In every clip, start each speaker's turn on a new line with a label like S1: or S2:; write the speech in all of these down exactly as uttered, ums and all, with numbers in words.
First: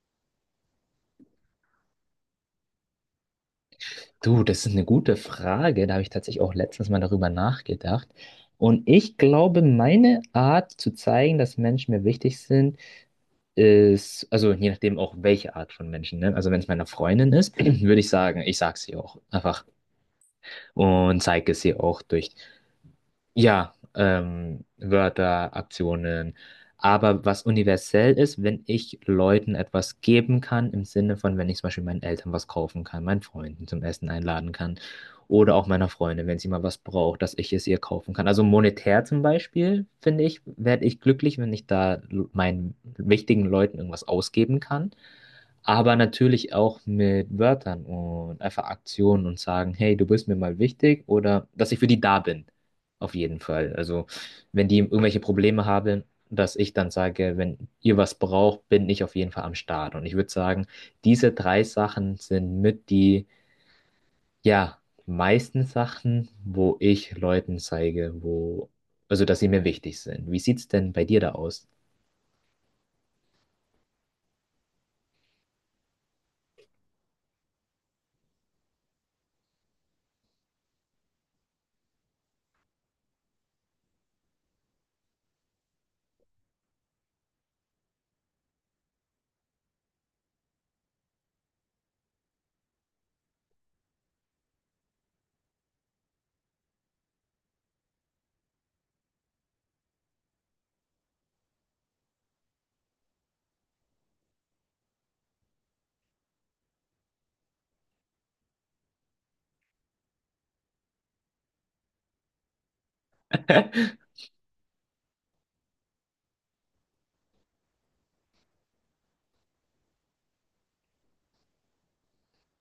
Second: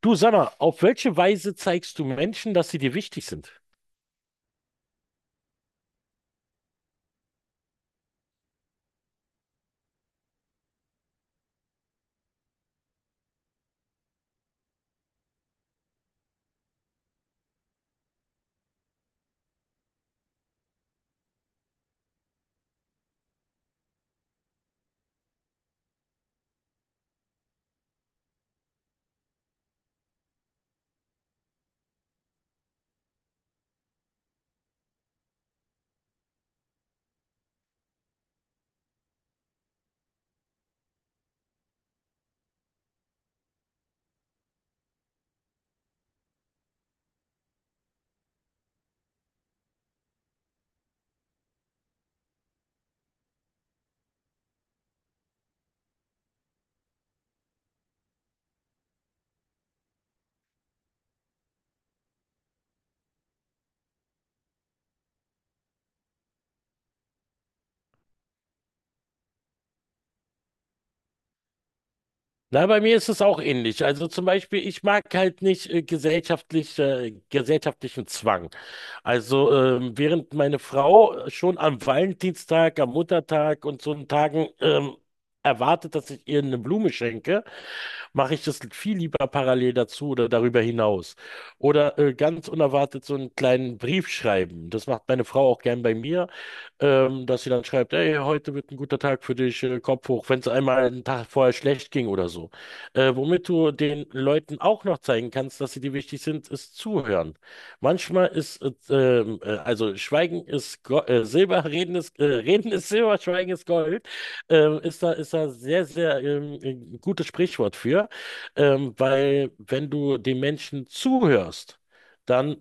S1: Du, sag mal, auf welche Weise zeigst du Menschen, dass sie dir wichtig sind?
S2: Du, das ist eine gute Frage. Da habe ich tatsächlich auch letztens mal darüber nachgedacht. Und ich glaube, meine Art zu zeigen, dass Menschen mir wichtig sind, ist, also je nachdem auch welche Art von Menschen, ne? Also wenn es meiner Freundin ist, würde ich sagen, ich sage es ihr auch einfach und zeige es ihr auch durch ja, ähm, Wörter, Aktionen. Aber was universell ist, wenn ich Leuten etwas geben kann, im Sinne von, wenn ich zum Beispiel meinen Eltern was kaufen kann, meinen Freunden zum Essen einladen kann oder auch meiner Freundin, wenn sie mal was braucht, dass ich es ihr kaufen kann. Also monetär zum Beispiel, finde ich, werde ich glücklich, wenn ich da l- meinen wichtigen Leuten irgendwas ausgeben kann. Aber natürlich auch mit Wörtern und einfach Aktionen und sagen, hey, du bist mir mal wichtig oder dass ich für die da bin. Auf jeden Fall. Also, wenn die irgendwelche Probleme haben, dass ich dann sage, wenn ihr was braucht, bin ich auf jeden Fall am Start. Und ich würde sagen, diese drei Sachen sind mit die, ja, meisten Sachen, wo ich Leuten zeige, wo, also, dass sie mir wichtig sind. Wie sieht's denn bei dir da aus?
S1: Na, bei mir ist es auch ähnlich. Also zum Beispiel, ich mag halt nicht äh, gesellschaftlich, äh, gesellschaftlichen Zwang. Also ähm, während meine Frau schon am Valentinstag, am Muttertag und so einen Tagen ähm, erwartet, dass ich ihr eine Blume schenke, mache ich das viel lieber parallel dazu oder darüber hinaus. Oder äh, ganz unerwartet so einen kleinen Brief schreiben. Das macht meine Frau auch gern bei mir. Ähm, dass sie dann schreibt, hey, heute wird ein guter Tag für dich, äh, Kopf hoch, wenn es einmal einen Tag vorher schlecht ging oder so. Äh, womit du den Leuten auch noch zeigen kannst, dass sie dir wichtig sind, ist zuhören. Manchmal ist, äh, ähm, äh, also Schweigen ist Go äh, Silber, Reden ist, äh, Reden ist Silber, Schweigen ist Gold, ähm, ist da, ist da sehr, sehr ähm, ein gutes Sprichwort für, ähm, weil wenn du den Menschen zuhörst, dann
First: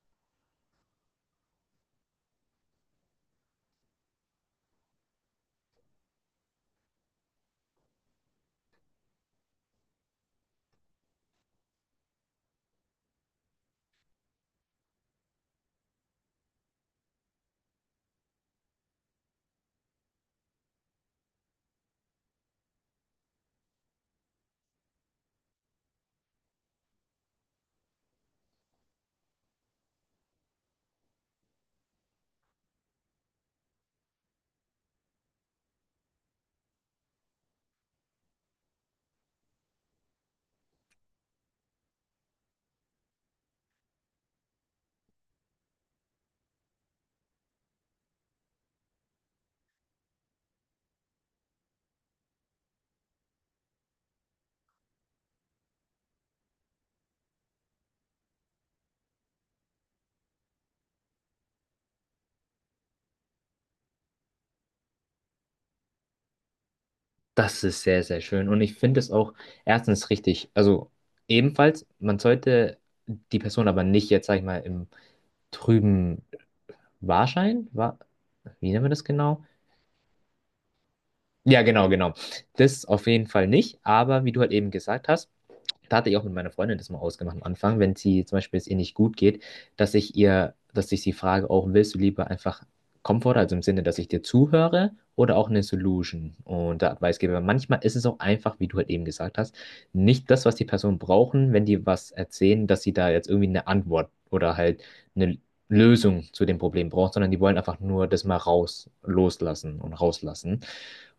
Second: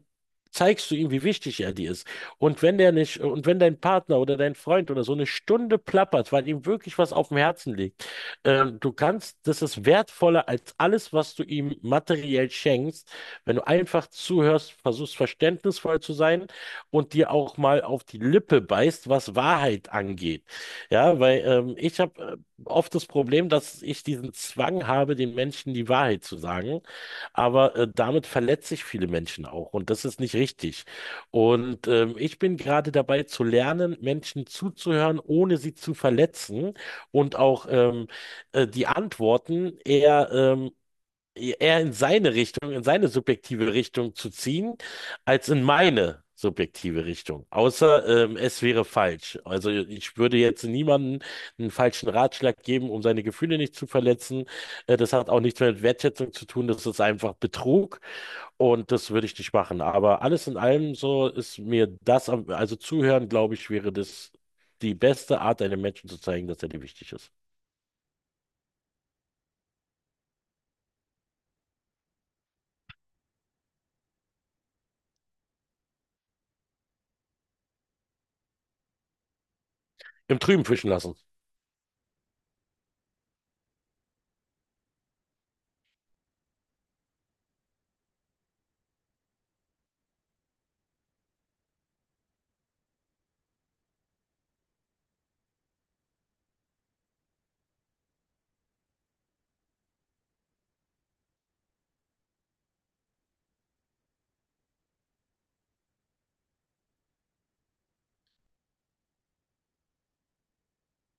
S1: zeigst du ihm, wie wichtig er dir ist. Und wenn der nicht, und wenn dein Partner oder dein Freund oder so eine Stunde plappert, weil ihm wirklich was auf dem Herzen liegt, ähm, du kannst, das ist wertvoller als alles, was du ihm materiell schenkst, wenn du einfach zuhörst, versuchst verständnisvoll zu sein und dir auch mal auf die Lippe beißt, was Wahrheit angeht. Ja, weil ähm, ich habe äh, oft das Problem, dass ich diesen Zwang habe, den Menschen die Wahrheit zu sagen. Aber äh, damit verletze ich viele Menschen auch und das ist nicht richtig. Und ähm, ich bin gerade dabei zu lernen, Menschen zuzuhören, ohne sie zu verletzen und auch ähm, äh, die Antworten eher ähm, eher in seine Richtung, in seine subjektive Richtung zu ziehen, als in meine subjektive Richtung. Außer ähm, es wäre falsch. Also ich würde jetzt niemandem einen falschen Ratschlag geben, um seine Gefühle nicht zu verletzen. Äh, das hat auch nichts mehr mit Wertschätzung zu tun. Das ist einfach Betrug und das würde ich nicht machen. Aber alles in allem so ist mir das, am- also zuhören, glaube ich, wäre das die beste Art, einem Menschen zu zeigen, dass er dir wichtig ist.
S2: Das ist sehr, sehr schön. Und ich finde es auch erstens richtig. Also ebenfalls, man sollte die Person aber nicht jetzt, sag ich mal, im Trüben Wahrschein? War, wie nennen wir das genau?
S1: Im Trüben fischen lassen.
S2: Ja, genau, genau. Das auf jeden Fall nicht, aber wie du halt eben gesagt hast, da hatte ich auch mit meiner Freundin das mal ausgemacht am Anfang, wenn sie zum Beispiel es ihr nicht gut geht, dass ich ihr, dass ich sie frage, auch willst du lieber einfach Komfort, also im Sinne, dass ich dir zuhöre oder auch eine Solution und da der Advicegeber. Manchmal ist es auch einfach, wie du halt eben gesagt hast, nicht das, was die Personen brauchen, wenn die was erzählen, dass sie da jetzt irgendwie eine Antwort oder halt eine Lösung zu dem Problem brauchen, sondern die wollen einfach nur das mal raus, loslassen und rauslassen.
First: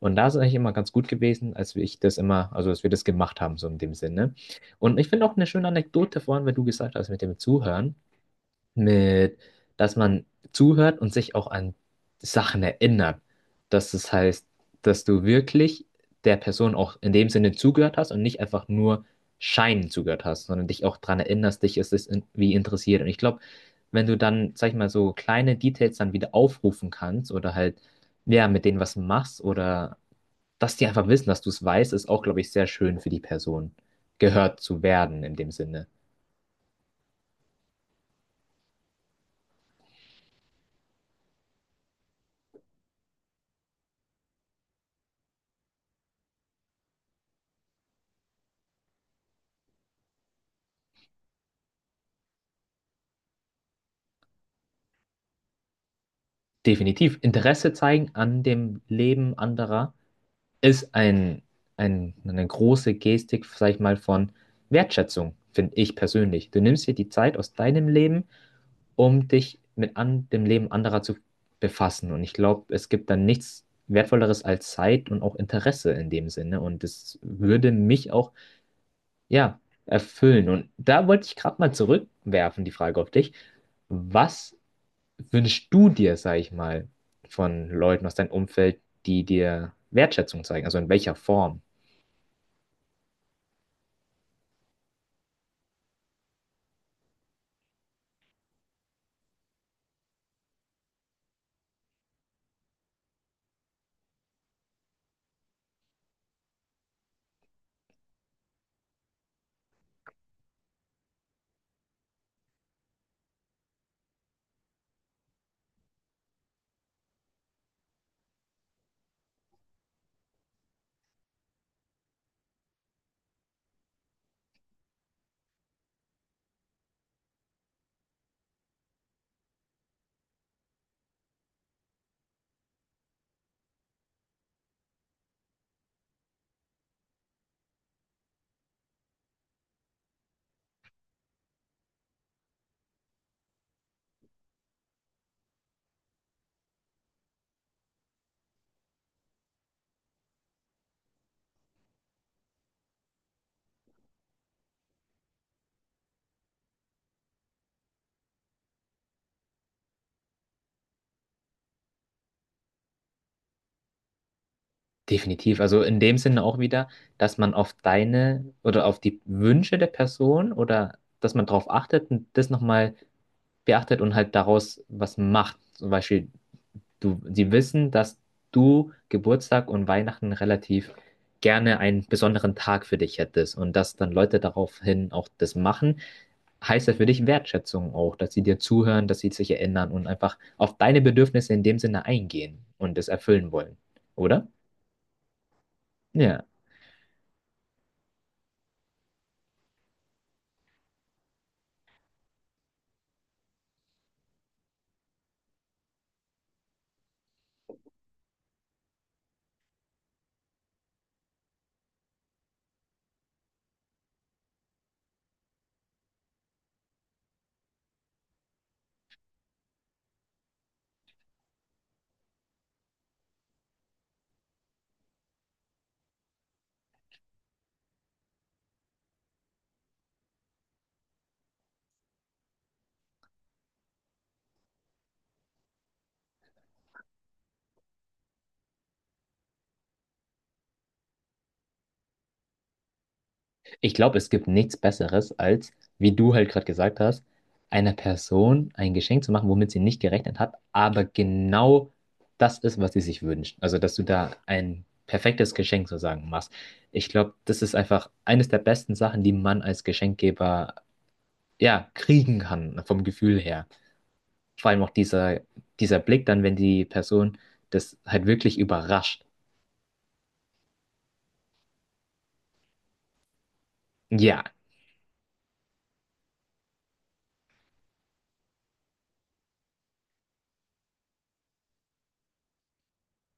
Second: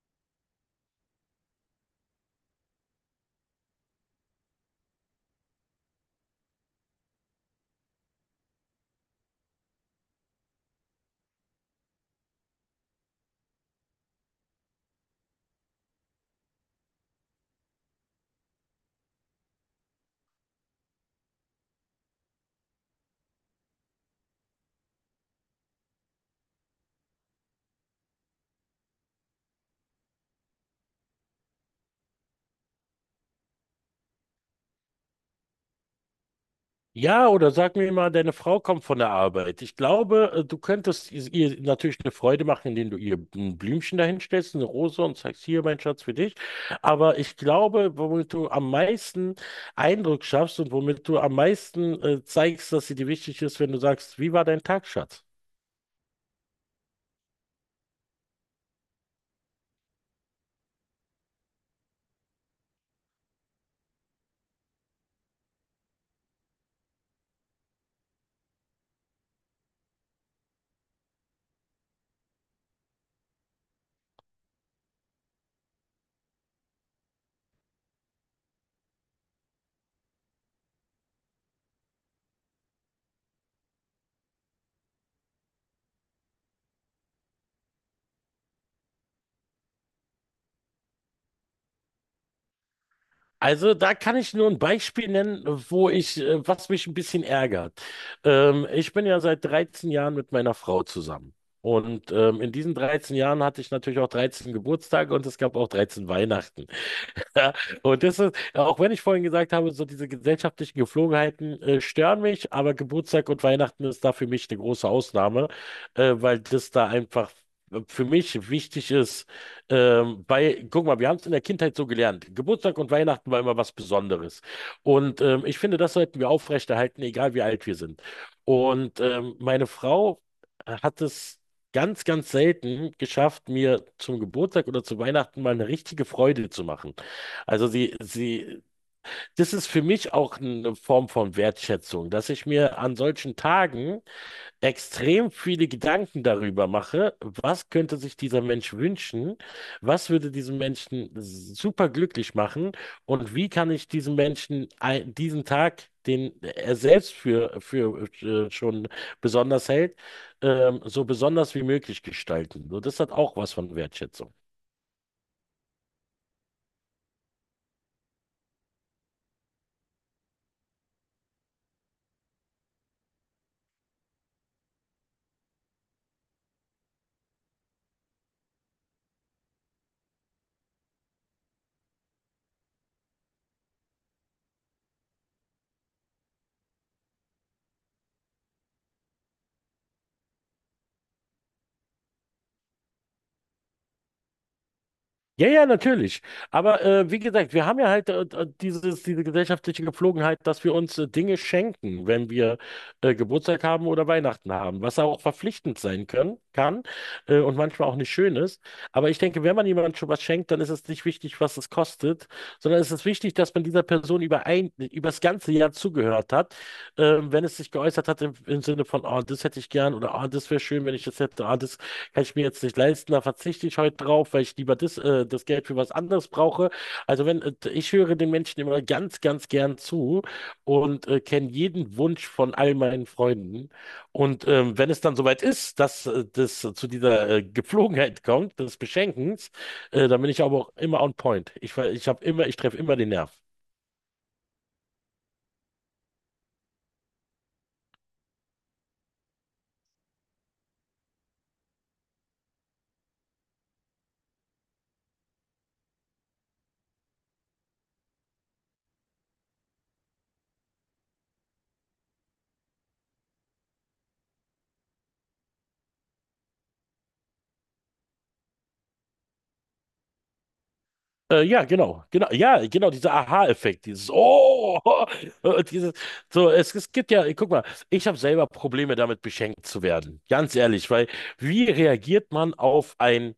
S2: Und da ist es eigentlich immer ganz gut gewesen, als wir ich das immer, also als wir das gemacht haben, so in dem Sinne. Und ich finde auch eine schöne Anekdote vorhin, weil du gesagt hast, mit dem Zuhören, mit, dass man zuhört und sich auch an Sachen erinnert. Dass das heißt, dass du wirklich der Person auch in dem Sinne zugehört hast und nicht einfach nur scheinend zugehört hast, sondern dich auch daran erinnerst, dich ist es irgendwie interessiert. Und ich glaube, wenn du dann, sag ich mal, so kleine Details dann wieder aufrufen kannst oder halt, ja, mit denen was machst oder dass die einfach wissen, dass du es weißt, ist auch, glaube ich, sehr schön für die Person, gehört zu werden in dem Sinne.
S1: Ja, oder sag mir mal, deine Frau kommt von der Arbeit. Ich glaube, äh, du könntest is- ihr natürlich eine Freude machen, indem du ihr ein Blümchen dahinstellst, eine Rose und sagst, hier, mein Schatz, für dich. Aber ich glaube, womit du am meisten Eindruck schaffst und womit du am meisten äh, zeigst, dass sie dir wichtig ist, wenn du sagst, wie war dein Tag, Schatz?
S2: Definitiv. Interesse zeigen an dem Leben anderer ist ein, ein, eine große Gestik, sag ich mal, von Wertschätzung, finde ich persönlich. Du nimmst dir die Zeit aus deinem Leben, um dich mit an, dem Leben anderer zu befassen. Und ich glaube, es gibt dann nichts Wertvolleres als Zeit und auch Interesse in dem Sinne. Und das würde mich auch ja, erfüllen. Und da wollte ich gerade mal zurückwerfen, die Frage auf dich. Was wünschst du dir, sag ich mal, von Leuten aus deinem Umfeld, die dir Wertschätzung zeigen? Also in welcher Form?
S1: Also da kann ich nur ein Beispiel nennen, wo ich, äh, was mich ein bisschen ärgert. Ähm, ich bin ja seit dreizehn Jahren mit meiner Frau zusammen. Und ähm, in diesen dreizehn Jahren hatte ich natürlich auch dreizehn Geburtstage und es gab auch dreizehn Weihnachten. Ja, und das ist, auch wenn ich vorhin gesagt habe, so diese gesellschaftlichen Gepflogenheiten äh, stören mich, aber Geburtstag und Weihnachten ist da für mich eine große Ausnahme, äh, weil das da einfach äh, für mich wichtig ist. Ähm, bei, guck mal, wir haben es in der Kindheit so gelernt. Geburtstag und Weihnachten war immer was Besonderes. Und ähm, ich finde, das sollten wir aufrechterhalten, egal wie alt wir sind. Und ähm, meine Frau hat es ganz, ganz selten geschafft, mir zum Geburtstag oder zu Weihnachten mal eine richtige Freude zu machen. Also sie, sie, das ist für mich auch eine Form von Wertschätzung, dass ich mir an solchen Tagen extrem viele Gedanken darüber mache, was könnte sich dieser Mensch wünschen, was würde diesen Menschen super glücklich machen und wie kann ich diesem Menschen ein- diesen Tag, den er selbst für, für äh, schon besonders hält, ähm, so besonders wie möglich gestalten. So, das hat auch was von Wertschätzung.
S2: Definitiv. Also in dem Sinne auch wieder, dass man auf deine oder auf die Wünsche der Person oder dass man darauf achtet und das nochmal beachtet und halt daraus was macht. Zum Beispiel Du, sie wissen, dass du Geburtstag und Weihnachten relativ gerne einen besonderen Tag für dich hättest und dass dann Leute daraufhin auch das machen, heißt das für dich Wertschätzung auch, dass sie dir zuhören, dass sie sich erinnern und einfach auf deine Bedürfnisse in dem Sinne eingehen und es erfüllen wollen, oder?
S1: Ja, ja, natürlich.
S2: Ja.
S1: Aber äh, wie gesagt, wir haben ja halt äh, äh, dieses, diese gesellschaftliche Gepflogenheit, dass wir uns äh, Dinge schenken, wenn wir äh, Geburtstag haben oder Weihnachten haben, was auch verpflichtend sein können, kann äh, und manchmal auch nicht schön ist. Aber ich denke, wenn man jemandem schon was schenkt, dann ist es nicht wichtig, was es kostet, sondern es ist wichtig, dass man dieser Person über ein, über das ganze Jahr zugehört hat ähm, wenn es sich geäußert hat im, im Sinne von, ah, das hätte ich gern oder ah, das wäre schön, wenn ich das hätte, ah, das kann ich mir jetzt nicht leisten, da verzichte ich heute drauf, weil ich lieber das, äh, das Geld für was anderes brauche. Also wenn, äh, ich höre den Menschen immer ganz, ganz gern zu und äh, kenne jeden Wunsch von all meinen Freunden. Und ähm, wenn es dann soweit ist, dass äh, das zu dieser äh, Gepflogenheit kommt, des Beschenkens, äh, dann bin ich aber auch immer on point. Ich, ver- ich habe immer, ich treffe immer den Nerv.
S2: Ich glaube, es gibt nichts Besseres, als, wie du halt gerade gesagt hast, einer Person ein Geschenk zu machen, womit sie nicht gerechnet hat, aber genau das ist, was sie sich wünscht. Also, dass du da ein perfektes Geschenk sozusagen machst. Ich glaube, das ist einfach eines der besten Sachen, die man als Geschenkgeber ja kriegen kann, vom Gefühl her. Vor allem auch dieser, dieser Blick dann, wenn die Person das halt wirklich überrascht.
S1: Äh, ja, genau, genau, ja, genau, dieser Aha-Effekt, dieses
S2: Ja.
S1: Oh, und dieses, so, es, es gibt ja, guck mal, ich habe selber Probleme damit, beschenkt zu werden, ganz ehrlich, weil wie reagiert man auf ein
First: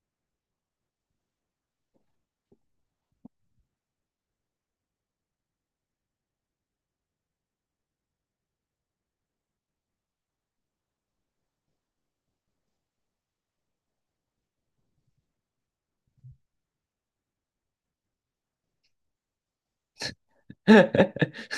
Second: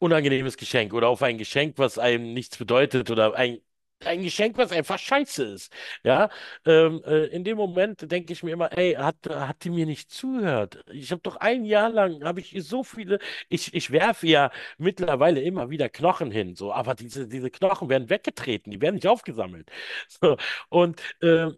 S1: unangenehmes Geschenk oder auf ein Geschenk, was einem nichts bedeutet oder ein, ein Geschenk, was einfach scheiße ist, ja, ähm, äh, in dem Moment denke ich mir immer, ey, hat, hat die mir nicht zugehört? Ich habe doch ein Jahr lang, habe ich ihr so viele, ich, ich werfe ja mittlerweile immer wieder Knochen hin, so, aber diese, diese Knochen werden weggetreten, die werden nicht aufgesammelt. So, und, äh,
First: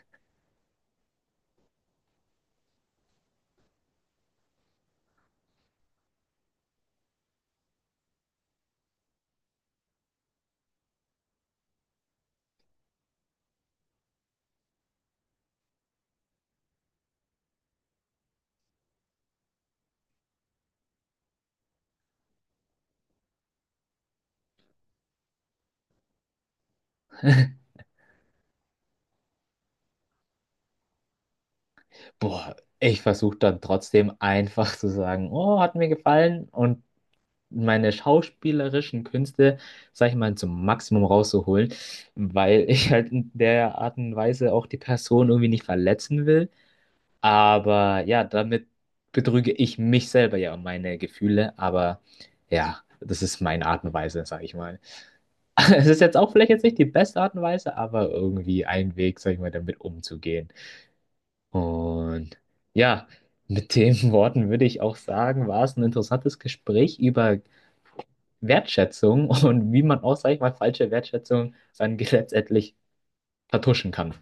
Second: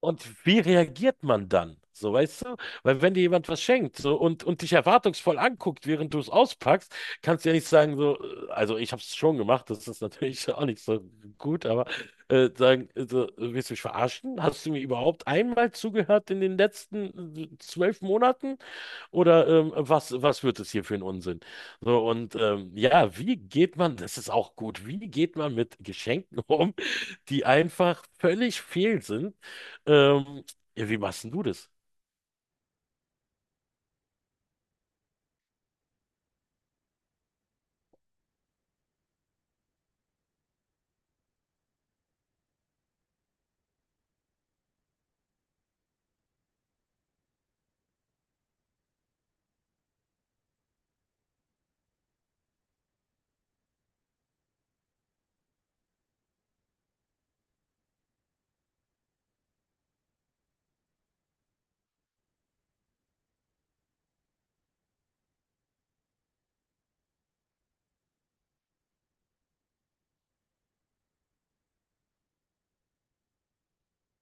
S1: und wie reagiert man dann? So, weißt du? Weil wenn dir jemand was schenkt so, und, und dich erwartungsvoll anguckt, während du es auspackst, kannst du ja nicht sagen, so, äh, also ich habe es schon gemacht, das ist natürlich auch nicht so gut, aber äh, sagen, äh, so, willst du mich verarschen? Hast du mir überhaupt einmal zugehört in den letzten äh, zwölf Monaten? Oder ähm, was, was wird es hier für ein Unsinn? So, und ähm, ja, wie geht man, das ist auch gut, wie geht man mit Geschenken um, die einfach völlig fehl sind? Ähm, ja, wie machst denn du das?
S2: Boah, ich versuche dann trotzdem einfach zu sagen, oh, hat mir gefallen und meine schauspielerischen Künste, sag ich mal, zum Maximum rauszuholen, weil ich halt in der Art und Weise auch die Person irgendwie nicht verletzen will. Aber ja, damit betrüge ich mich selber ja um meine Gefühle, aber ja, das ist meine Art und Weise, sag ich mal. Es ist jetzt auch vielleicht jetzt nicht die beste Art und Weise, aber irgendwie ein Weg, sag ich mal, damit umzugehen. Und ja, mit den Worten würde ich auch sagen, war es ein interessantes Gespräch über Wertschätzung und wie man auch, sag ich mal, falsche Wertschätzung dann letztendlich vertuschen kann.